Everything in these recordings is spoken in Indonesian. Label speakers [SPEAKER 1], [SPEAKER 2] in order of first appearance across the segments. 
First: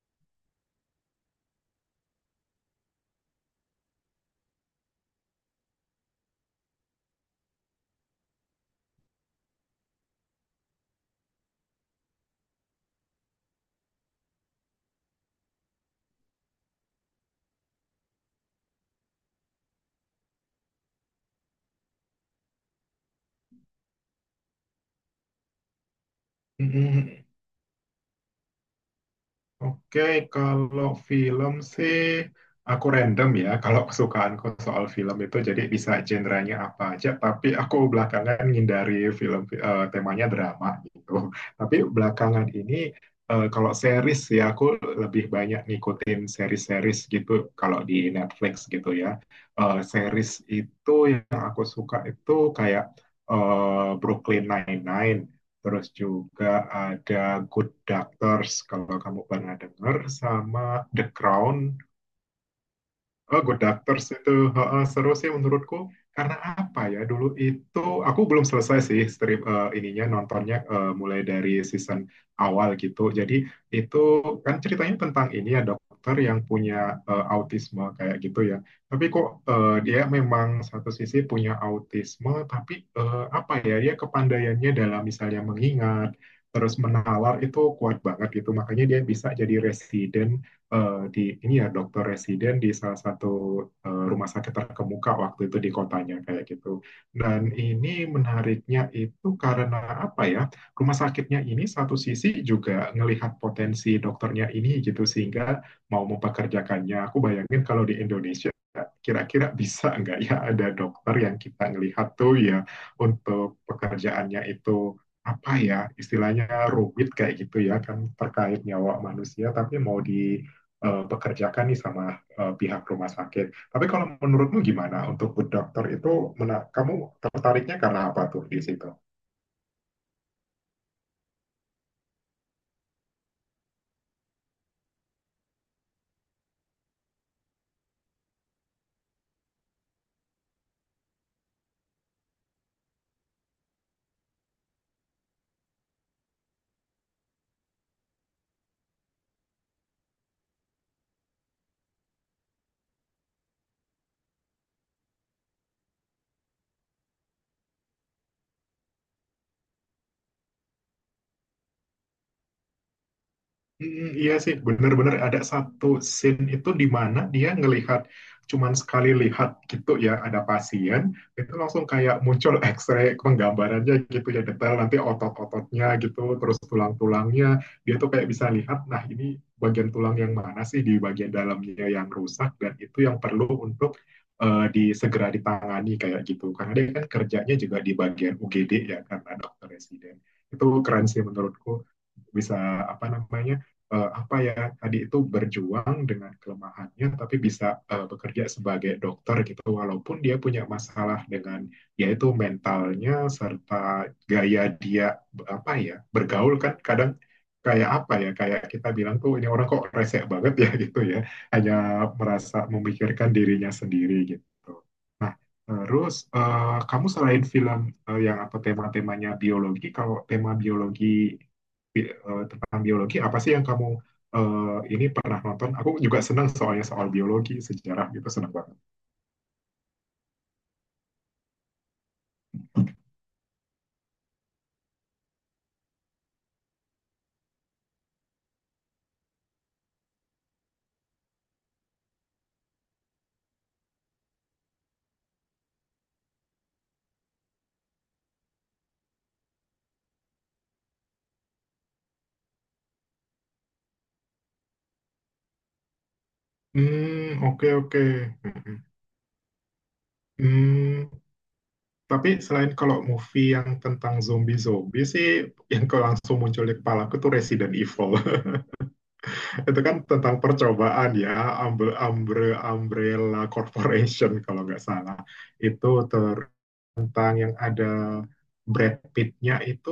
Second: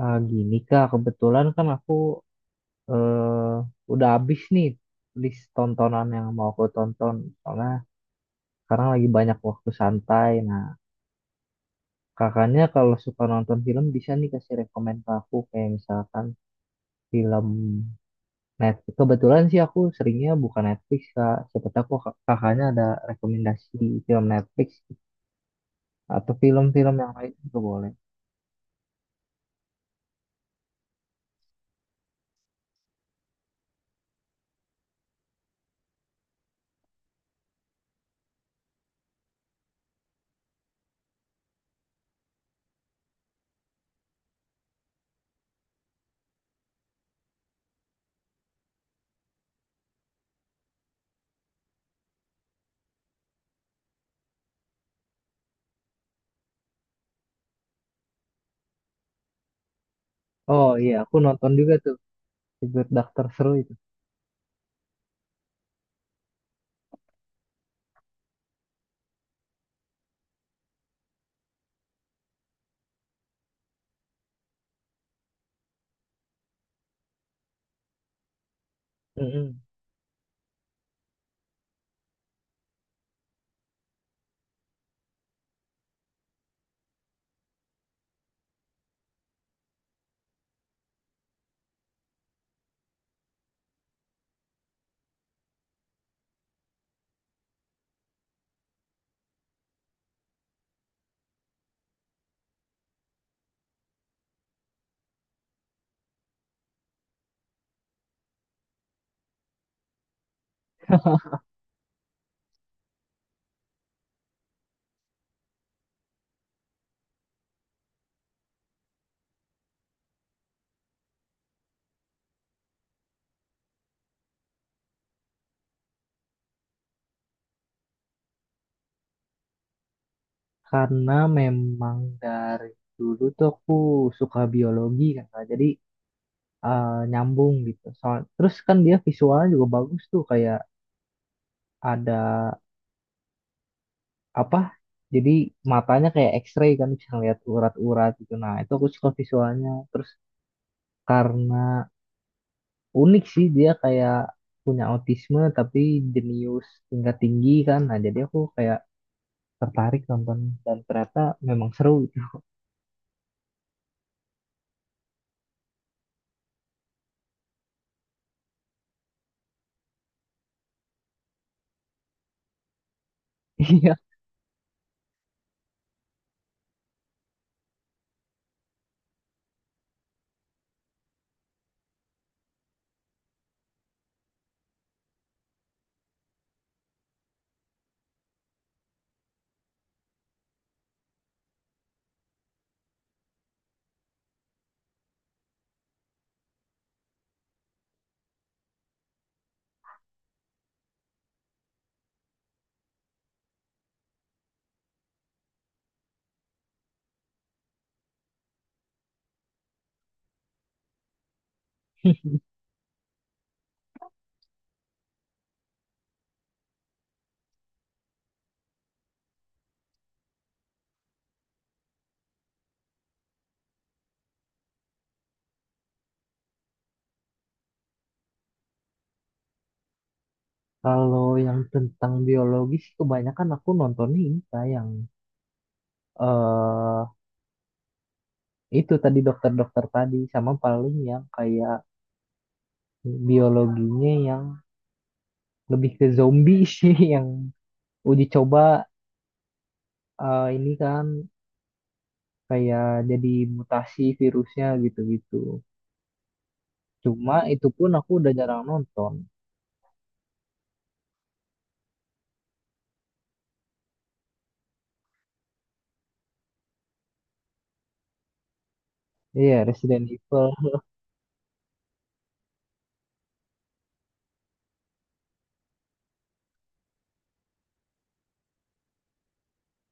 [SPEAKER 1] Ah, gini Kak, kebetulan kan aku eh, udah habis nih list tontonan yang mau aku tonton. Soalnya sekarang lagi banyak waktu santai. Nah, kakaknya kalau suka nonton film bisa nih kasih rekomen ke aku. Kayak misalkan film Netflix. Kebetulan sih aku seringnya buka Netflix Kak. Siapa tahu kakaknya ada rekomendasi film Netflix atau film-film yang
[SPEAKER 2] Mm,
[SPEAKER 1] lain juga boleh.
[SPEAKER 2] oke, kalau film sih aku random ya. Kalau kesukaanku soal film itu jadi bisa genrenya apa aja. Tapi aku belakangan ngindari film temanya drama gitu. Tapi belakangan ini kalau series ya aku lebih banyak ngikutin series-series gitu. Kalau di Netflix gitu ya. Series itu yang aku suka itu kayak Brooklyn Nine-Nine. Terus juga ada Good Doctors, kalau kamu pernah dengar,
[SPEAKER 1] Oh
[SPEAKER 2] sama
[SPEAKER 1] iya,
[SPEAKER 2] The
[SPEAKER 1] aku nonton juga
[SPEAKER 2] Crown.
[SPEAKER 1] tuh. Secret Doctor
[SPEAKER 2] Oh,
[SPEAKER 1] seru
[SPEAKER 2] Good
[SPEAKER 1] itu.
[SPEAKER 2] Doctors itu heeh, seru sih menurutku. Karena apa ya, dulu itu aku belum selesai sih ininya nontonnya, mulai dari season awal gitu. Jadi itu kan ceritanya tentang ini ya, dokter yang punya autisme kayak gitu ya. Tapi kok
[SPEAKER 1] Mm-mm.
[SPEAKER 2] dia memang satu sisi punya autisme, tapi apa ya, dia kepandaiannya dalam misalnya mengingat, terus menalar itu kuat banget gitu. Makanya dia bisa jadi residen, di ini ya, dokter residen di salah satu rumah sakit terkemuka waktu itu di kotanya kayak gitu. Dan ini menariknya itu karena apa ya? Rumah sakitnya ini satu sisi juga ngelihat potensi dokternya ini gitu, sehingga mau mempekerjakannya. Aku bayangin kalau di Indonesia kira-kira bisa nggak ya ada dokter yang kita ngelihat tuh ya, untuk pekerjaannya itu apa ya istilahnya, rumit kayak gitu ya kan, terkait nyawa manusia, tapi mau di bekerjakan nih sama pihak rumah sakit. Tapi kalau menurutmu gimana untuk good doctor itu, kamu tertariknya karena apa tuh di situ?
[SPEAKER 1] Karena memang dari dulu tuh aku suka biologi kan, Kak. Jadi nyambung gitu. Soal, terus kan dia visualnya juga bagus tuh, kayak ada apa? Jadi matanya kayak X-ray kan bisa ngeliat urat-urat gitu. Nah itu aku suka visualnya. Terus karena unik sih dia kayak punya autisme tapi jenius tingkat tinggi kan. Nah jadi aku kayak tertarik nonton dan ternyata memang seru gitu.
[SPEAKER 2] Mm, iya sih, benar-benar ada satu scene itu di mana dia ngelihat cuman sekali lihat gitu ya, ada pasien itu langsung kayak muncul X-ray penggambarannya
[SPEAKER 1] Iya.
[SPEAKER 2] gitu ya, detail nanti otot-ototnya gitu, terus tulang-tulangnya dia tuh kayak bisa lihat nah ini bagian tulang yang mana sih di bagian dalamnya yang rusak, dan itu yang perlu untuk disegera ditangani kayak gitu, karena dia kan kerjanya juga di bagian UGD ya karena dokter residen. Itu keren sih menurutku, bisa apa namanya, apa ya, tadi itu berjuang dengan kelemahannya tapi bisa bekerja sebagai dokter gitu, walaupun dia punya masalah dengan yaitu mentalnya, serta gaya dia apa ya bergaul, kan kadang kayak apa ya, kayak kita bilang tuh ini orang kok resek banget ya, gitu ya, hanya merasa memikirkan dirinya sendiri gitu. Nah, terus kamu selain film yang apa tema-temanya biologi, kalau tema biologi tentang biologi apa sih yang kamu eh, ini pernah nonton? Aku juga senang soalnya soal biologi, sejarah gitu senang banget.
[SPEAKER 1] Kalau yang tentang biologi sih kebanyakan aku nontonnya ini Kak, yang eh itu tadi dokter-dokter tadi sama paling yang kayak biologinya yang lebih ke zombie sih yang uji coba ini kan kayak jadi mutasi virusnya gitu-gitu. Cuma
[SPEAKER 2] Hmm,
[SPEAKER 1] itu
[SPEAKER 2] oke,
[SPEAKER 1] pun
[SPEAKER 2] oke.
[SPEAKER 1] aku udah jarang
[SPEAKER 2] mm
[SPEAKER 1] nonton.
[SPEAKER 2] Hmm, tapi selain kalau movie yang tentang zombie-zombie sih, yang kalau langsung muncul di kepala aku tuh Resident Evil.
[SPEAKER 1] Iya,
[SPEAKER 2] Itu kan
[SPEAKER 1] Resident
[SPEAKER 2] tentang
[SPEAKER 1] Evil.
[SPEAKER 2] percobaan ya, Umbre, Umbre, Umbrella Corporation kalau nggak salah. Itu tentang yang ada Brad Pitt-nya itu,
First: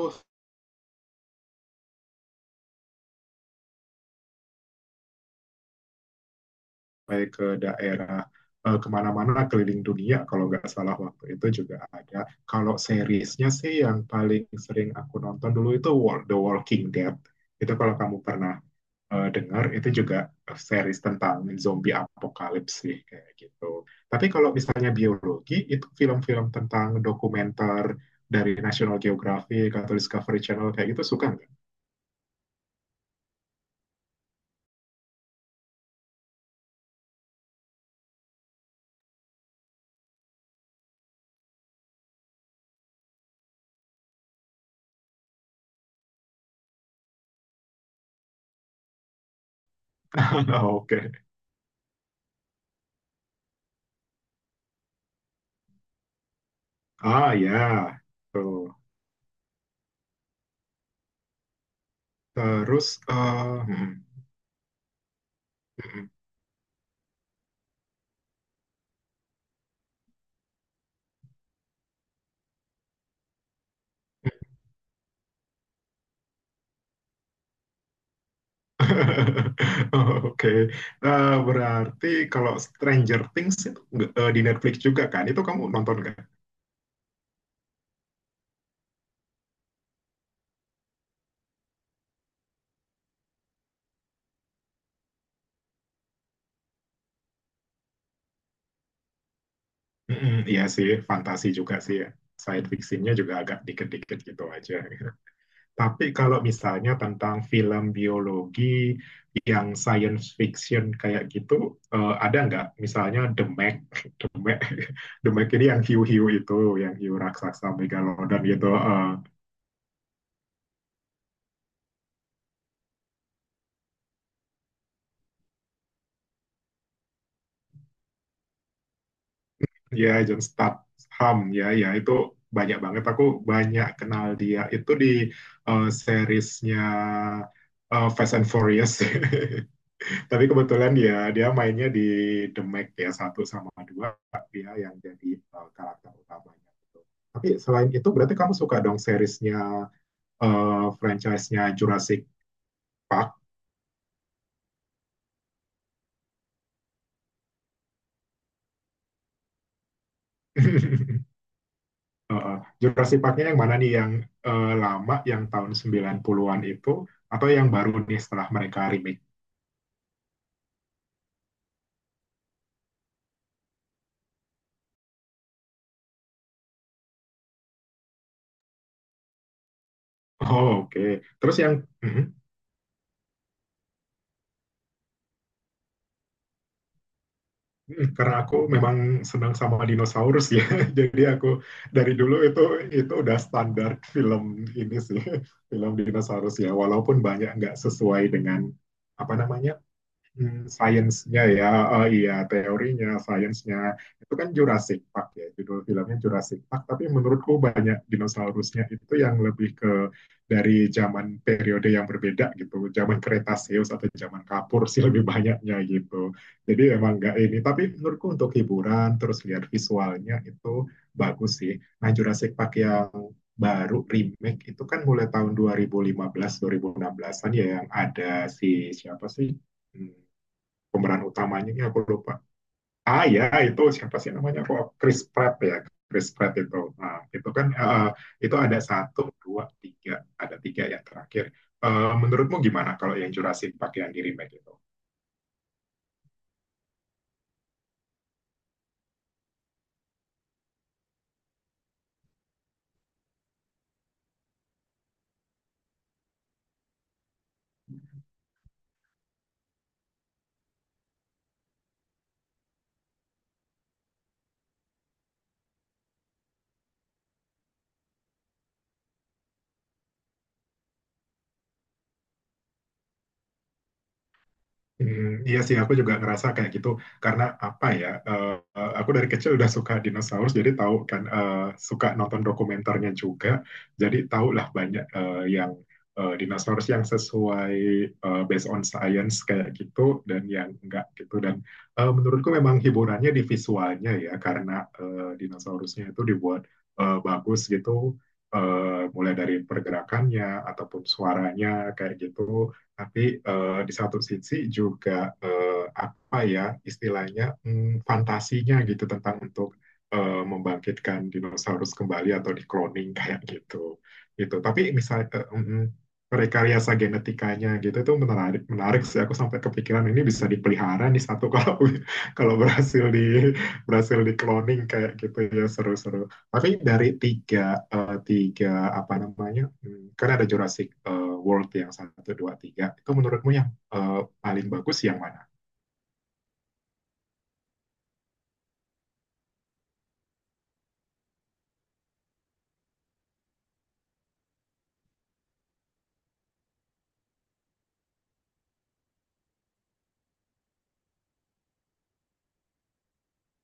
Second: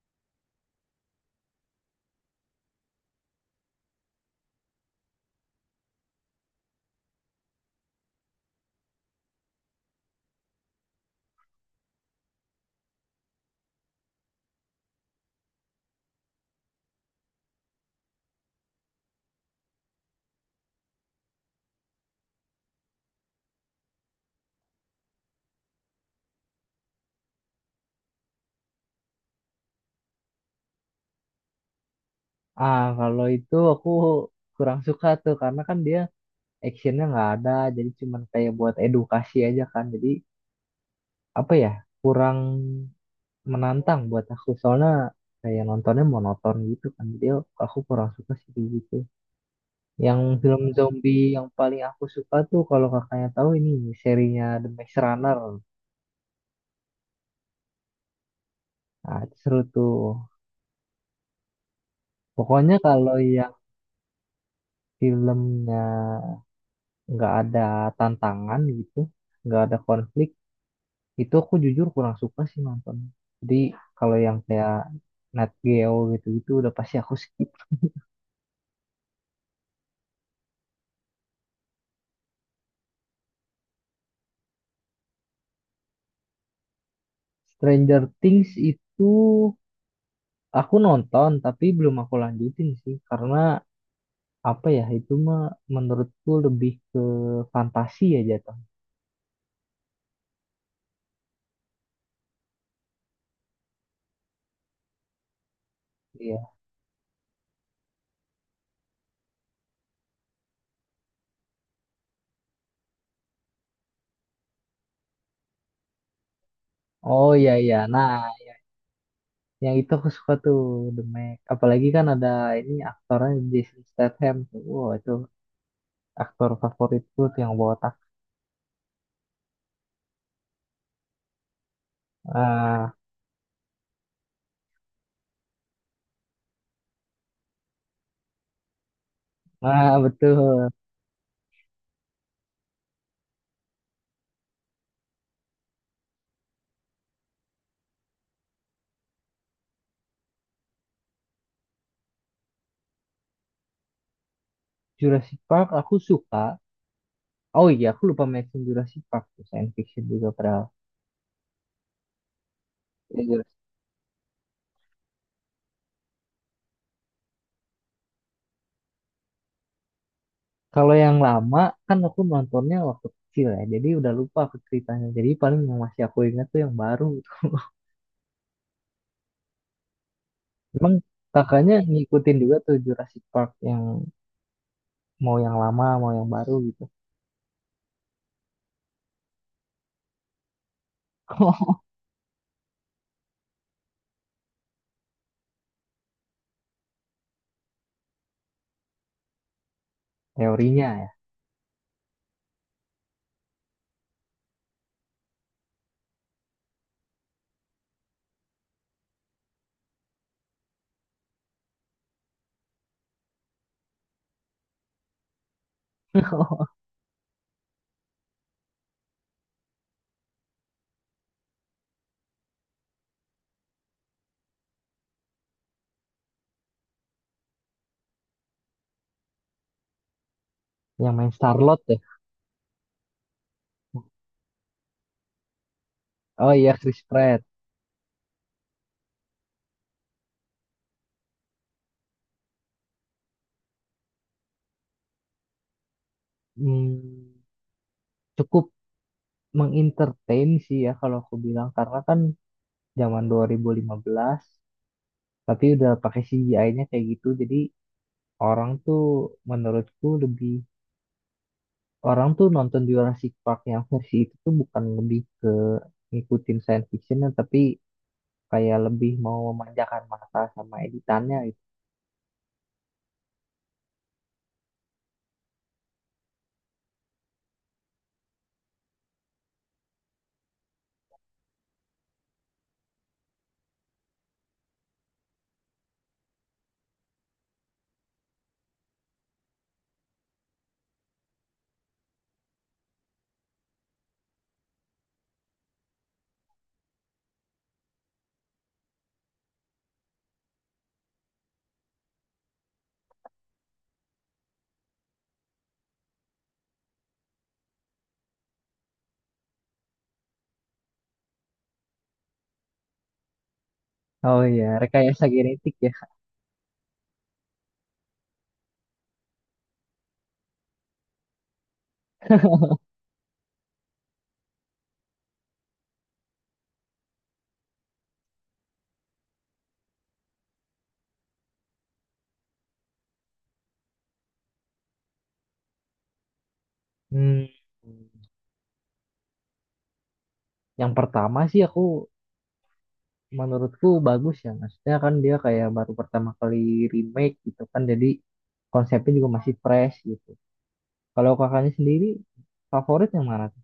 [SPEAKER 2] sampai ke daerah kemana-mana keliling dunia kalau nggak salah waktu itu juga ada. Kalau seriesnya sih, yang paling sering aku nonton dulu itu The Walking Dead. Itu kalau kamu pernah dengar, itu juga series tentang zombie apokalips sih kayak gitu. Tapi kalau misalnya biologi itu, film-film tentang dokumenter dari National Geographic atau Discovery Channel kayak gitu, suka nggak?
[SPEAKER 1] Ah, kalau itu aku kurang suka tuh karena kan dia actionnya nggak ada, jadi cuman kayak buat edukasi aja kan. Jadi apa ya kurang menantang buat aku soalnya kayak nontonnya monoton gitu kan jadi aku kurang suka sih kayak gitu yang film
[SPEAKER 2] Oke.
[SPEAKER 1] zombie yang paling aku suka tuh kalau kakaknya tahu ini serinya The Maze Runner.
[SPEAKER 2] Ah, ya. Tuh.
[SPEAKER 1] Nah itu seru tuh pokoknya
[SPEAKER 2] Terus
[SPEAKER 1] kalau yang
[SPEAKER 2] hmm.
[SPEAKER 1] filmnya nggak ada tantangan gitu, nggak ada konflik, itu aku jujur kurang suka sih nonton. Jadi kalau yang kayak Nat Geo gitu-gitu udah pasti aku skip.
[SPEAKER 2] Oke, nah, berarti kalau Stranger Things itu di Netflix juga kan? Itu kamu nonton kan?
[SPEAKER 1] Stranger Things itu aku nonton tapi belum aku lanjutin sih karena apa ya itu mah menurutku lebih ke fantasi ya jatuh.
[SPEAKER 2] Mm-mm, iya sih, fantasi juga sih ya. Science fictionnya juga agak dikit-dikit gitu aja. Tapi kalau
[SPEAKER 1] Iya.
[SPEAKER 2] misalnya tentang film biologi yang science fiction kayak gitu, ada nggak? Misalnya The Meg, The Meg, The Meg ini yang hiu-hiu itu, yang hiu
[SPEAKER 1] Oh iya
[SPEAKER 2] raksasa
[SPEAKER 1] iya. Nah,
[SPEAKER 2] megalodon gitu. Eh.
[SPEAKER 1] yang itu aku suka tuh The Meg. Apalagi kan ada ini aktornya Jason Statham tuh. Wow, itu aktor favoritku tuh yang botak.
[SPEAKER 2] Ya, John Statham, ya, ya itu banyak
[SPEAKER 1] Ah,
[SPEAKER 2] banget aku banyak kenal dia itu di seriesnya Fast and Furious.
[SPEAKER 1] ah
[SPEAKER 2] Tapi
[SPEAKER 1] betul.
[SPEAKER 2] kebetulan dia dia mainnya di The Meg, ya, satu sama dua, dia yang jadi karakter utamanya gitu. Tapi selain itu berarti kamu suka dong seriesnya eh franchise-nya Jurassic Park.
[SPEAKER 1] Jurassic Park aku suka. Oh iya, aku lupa mention Jurassic Park tuh, science fiction juga
[SPEAKER 2] Heeh. Jurassic
[SPEAKER 1] padahal.
[SPEAKER 2] Park-nya yang mana nih, yang lama yang tahun 90-an itu, atau yang baru nih setelah mereka remake?
[SPEAKER 1] Kalau yang lama kan aku nontonnya waktu kecil ya, jadi udah lupa aku ceritanya. Jadi paling yang masih aku ingat tuh yang baru.
[SPEAKER 2] Oh,
[SPEAKER 1] Emang
[SPEAKER 2] oke. Okay. Terus yang
[SPEAKER 1] kakaknya
[SPEAKER 2] mhm.
[SPEAKER 1] ngikutin juga tuh Jurassic Park yang mau yang lama, mau yang baru gitu.
[SPEAKER 2] Mhm, karena aku memang senang sama dinosaurus ya. Jadi aku dari dulu itu udah standar film ini sih, film dinosaurus ya. Walaupun banyak nggak sesuai dengan apa namanya. Hmm,
[SPEAKER 1] Teorinya ya,
[SPEAKER 2] sainsnya ya, oh iya, teorinya, sainsnya, itu kan Jurassic Park ya judul filmnya, Jurassic Park. Tapi menurutku banyak dinosaurusnya itu yang lebih ke dari zaman periode yang berbeda gitu, zaman Kretaseus atau zaman Kapur sih lebih banyaknya gitu. Jadi emang nggak ini, tapi menurutku untuk hiburan terus lihat visualnya itu bagus sih. Nah, Jurassic Park yang baru remake itu kan mulai tahun 2015, 2016-an ya, yang ada si siapa sih? Hmm,
[SPEAKER 1] yang
[SPEAKER 2] pemeran
[SPEAKER 1] main
[SPEAKER 2] utamanya
[SPEAKER 1] Starlord
[SPEAKER 2] ini
[SPEAKER 1] ya.
[SPEAKER 2] aku lupa. Ah, ya itu siapa sih namanya, kok Chris Pratt ya, Chris
[SPEAKER 1] Oh
[SPEAKER 2] Pratt itu.
[SPEAKER 1] iya Chris
[SPEAKER 2] Nah,
[SPEAKER 1] Pratt.
[SPEAKER 2] itu kan itu ada satu, dua, tiga, ada tiga yang terakhir. Menurutmu gimana kalau yang Jurassic Park yang di remake itu?
[SPEAKER 1] Hmm, cukup mengentertain sih ya kalau aku bilang karena kan zaman 2015 tapi udah pakai CGI-nya kayak gitu jadi orang tuh menurutku lebih orang tuh nonton Jurassic Park yang versi itu tuh bukan lebih ke ngikutin science fiction tapi kayak lebih mau memanjakan mata sama editannya gitu.
[SPEAKER 2] Hmm, iya sih, aku juga ngerasa kayak gitu. Karena apa ya? Aku dari kecil udah suka dinosaurus, jadi tahu kan, suka nonton dokumenternya juga, jadi tahu lah banyak yang dinosaurus yang sesuai based on science kayak gitu, dan yang enggak gitu. Dan menurutku memang hiburannya di visualnya ya, karena dinosaurusnya itu dibuat bagus gitu, mulai dari pergerakannya ataupun suaranya kayak gitu. Tapi di satu sisi juga apa ya istilahnya, fantasinya gitu, tentang untuk membangkitkan dinosaurus kembali atau di cloning kayak gitu.
[SPEAKER 1] Oh
[SPEAKER 2] Gitu.
[SPEAKER 1] iya,
[SPEAKER 2] Tapi
[SPEAKER 1] rekayasa
[SPEAKER 2] misalnya
[SPEAKER 1] genetik ya.
[SPEAKER 2] rekayasa genetikanya gitu, itu menarik, menarik sih, aku sampai kepikiran ini bisa dipelihara nih satu kalau kalau berhasil di, berhasil di cloning kayak gitu ya, seru-seru. Tapi dari tiga, eh, tiga apa namanya, kan ada Jurassic World yang satu, dua, tiga. Itu menurutmu yang eh, paling bagus yang mana?
[SPEAKER 1] Hmm. Yang pertama sih aku menurutku bagus ya. Maksudnya kan dia kayak baru pertama kali remake gitu kan. Jadi konsepnya juga masih fresh gitu. Kalau kakaknya sendiri favorit yang mana tuh?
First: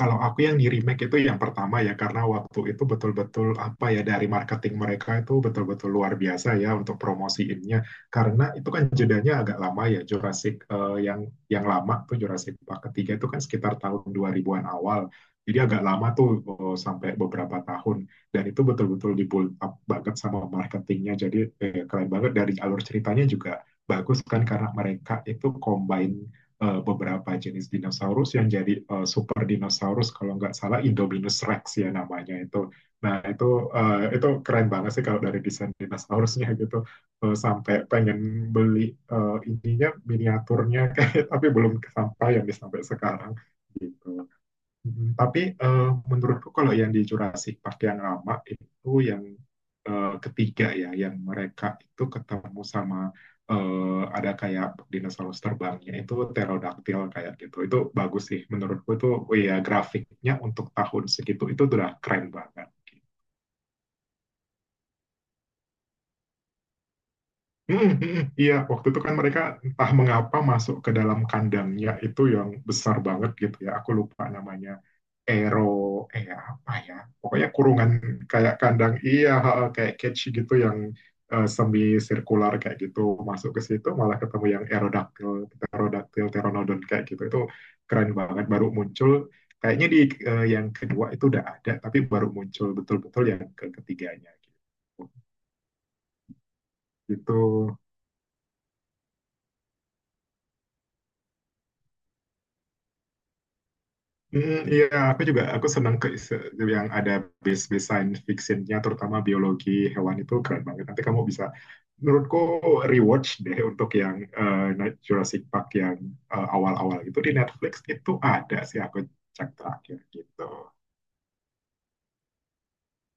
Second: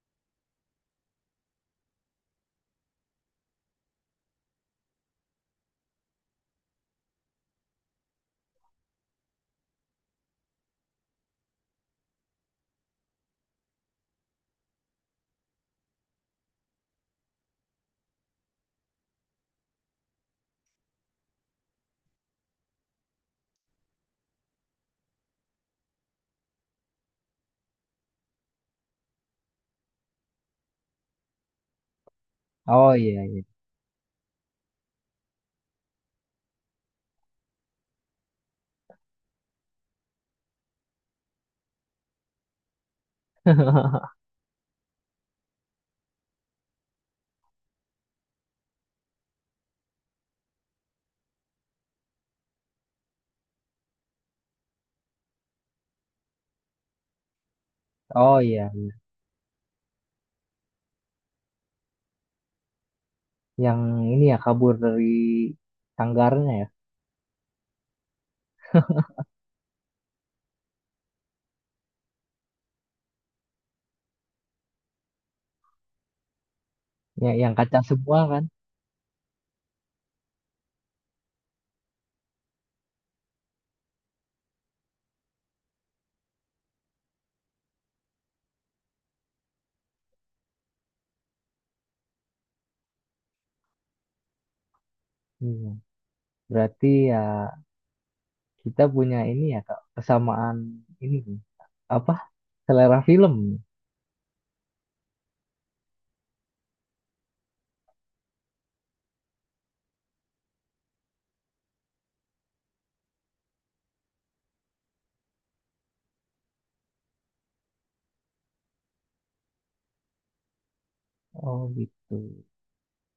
[SPEAKER 2] Kalau aku yang di remake itu yang pertama ya, karena waktu itu betul-betul apa ya, dari marketing mereka itu betul-betul luar biasa ya untuk promosiinnya. Karena itu kan jedanya agak lama ya Jurassic, yang lama tuh Jurassic Park ketiga itu kan sekitar tahun 2000-an awal. Jadi agak lama tuh, sampai beberapa tahun, dan itu betul-betul di build up banget sama marketingnya. Jadi keren banget, dari alur ceritanya juga bagus kan, karena mereka itu combine beberapa jenis dinosaurus yang jadi super dinosaurus, kalau nggak salah Indominus Rex ya namanya itu.
[SPEAKER 1] Oh
[SPEAKER 2] Nah
[SPEAKER 1] iya iya.
[SPEAKER 2] itu keren banget sih kalau dari desain dinosaurusnya gitu. Eh, sampai pengen beli ininya, miniaturnya, kayak, tapi belum kesampaian sampai sekarang gitu. Mm, tapi menurutku kalau yang di Jurassic Park yang lama itu yang ketiga ya, yang mereka itu ketemu sama ada kayak dinosaurus terbangnya itu pterodaktil kayak gitu. Itu bagus
[SPEAKER 1] Oh
[SPEAKER 2] sih
[SPEAKER 1] iya,
[SPEAKER 2] menurutku itu, oh iya, grafiknya untuk tahun segitu itu udah keren banget.
[SPEAKER 1] yang ini ya kabur dari sanggarnya ya.
[SPEAKER 2] Mm, mm, iya, waktu itu kan mereka entah mengapa masuk ke dalam kandangnya itu yang besar banget gitu ya. Aku lupa namanya, Aero, apa ya,
[SPEAKER 1] Ya,
[SPEAKER 2] pokoknya
[SPEAKER 1] yang kacang
[SPEAKER 2] kurungan
[SPEAKER 1] semua kan.
[SPEAKER 2] kayak kandang, iya, ha, ha, kayak cage gitu yang semi sirkular kayak gitu, masuk ke situ malah ketemu yang Aerodactyl, Pterodactyl, Pteranodon kayak gitu. Itu keren banget, baru muncul, kayaknya di yang kedua itu udah ada, tapi baru muncul betul-betul yang ketiganya gitu.
[SPEAKER 1] Iya. Berarti ya
[SPEAKER 2] Gitu.
[SPEAKER 1] kita punya ini ya Kak, kesamaan ini nih. Apa, selera film.
[SPEAKER 2] Hmm, iya, aku senang ke yang ada base-base science fictionnya, terutama biologi hewan itu keren banget. Nanti kamu bisa, menurutku, rewatch deh untuk yang Jurassic Park yang awal-awal itu di Netflix itu ada sih, aku cek terakhir gitu.
[SPEAKER 1] Oh gitu.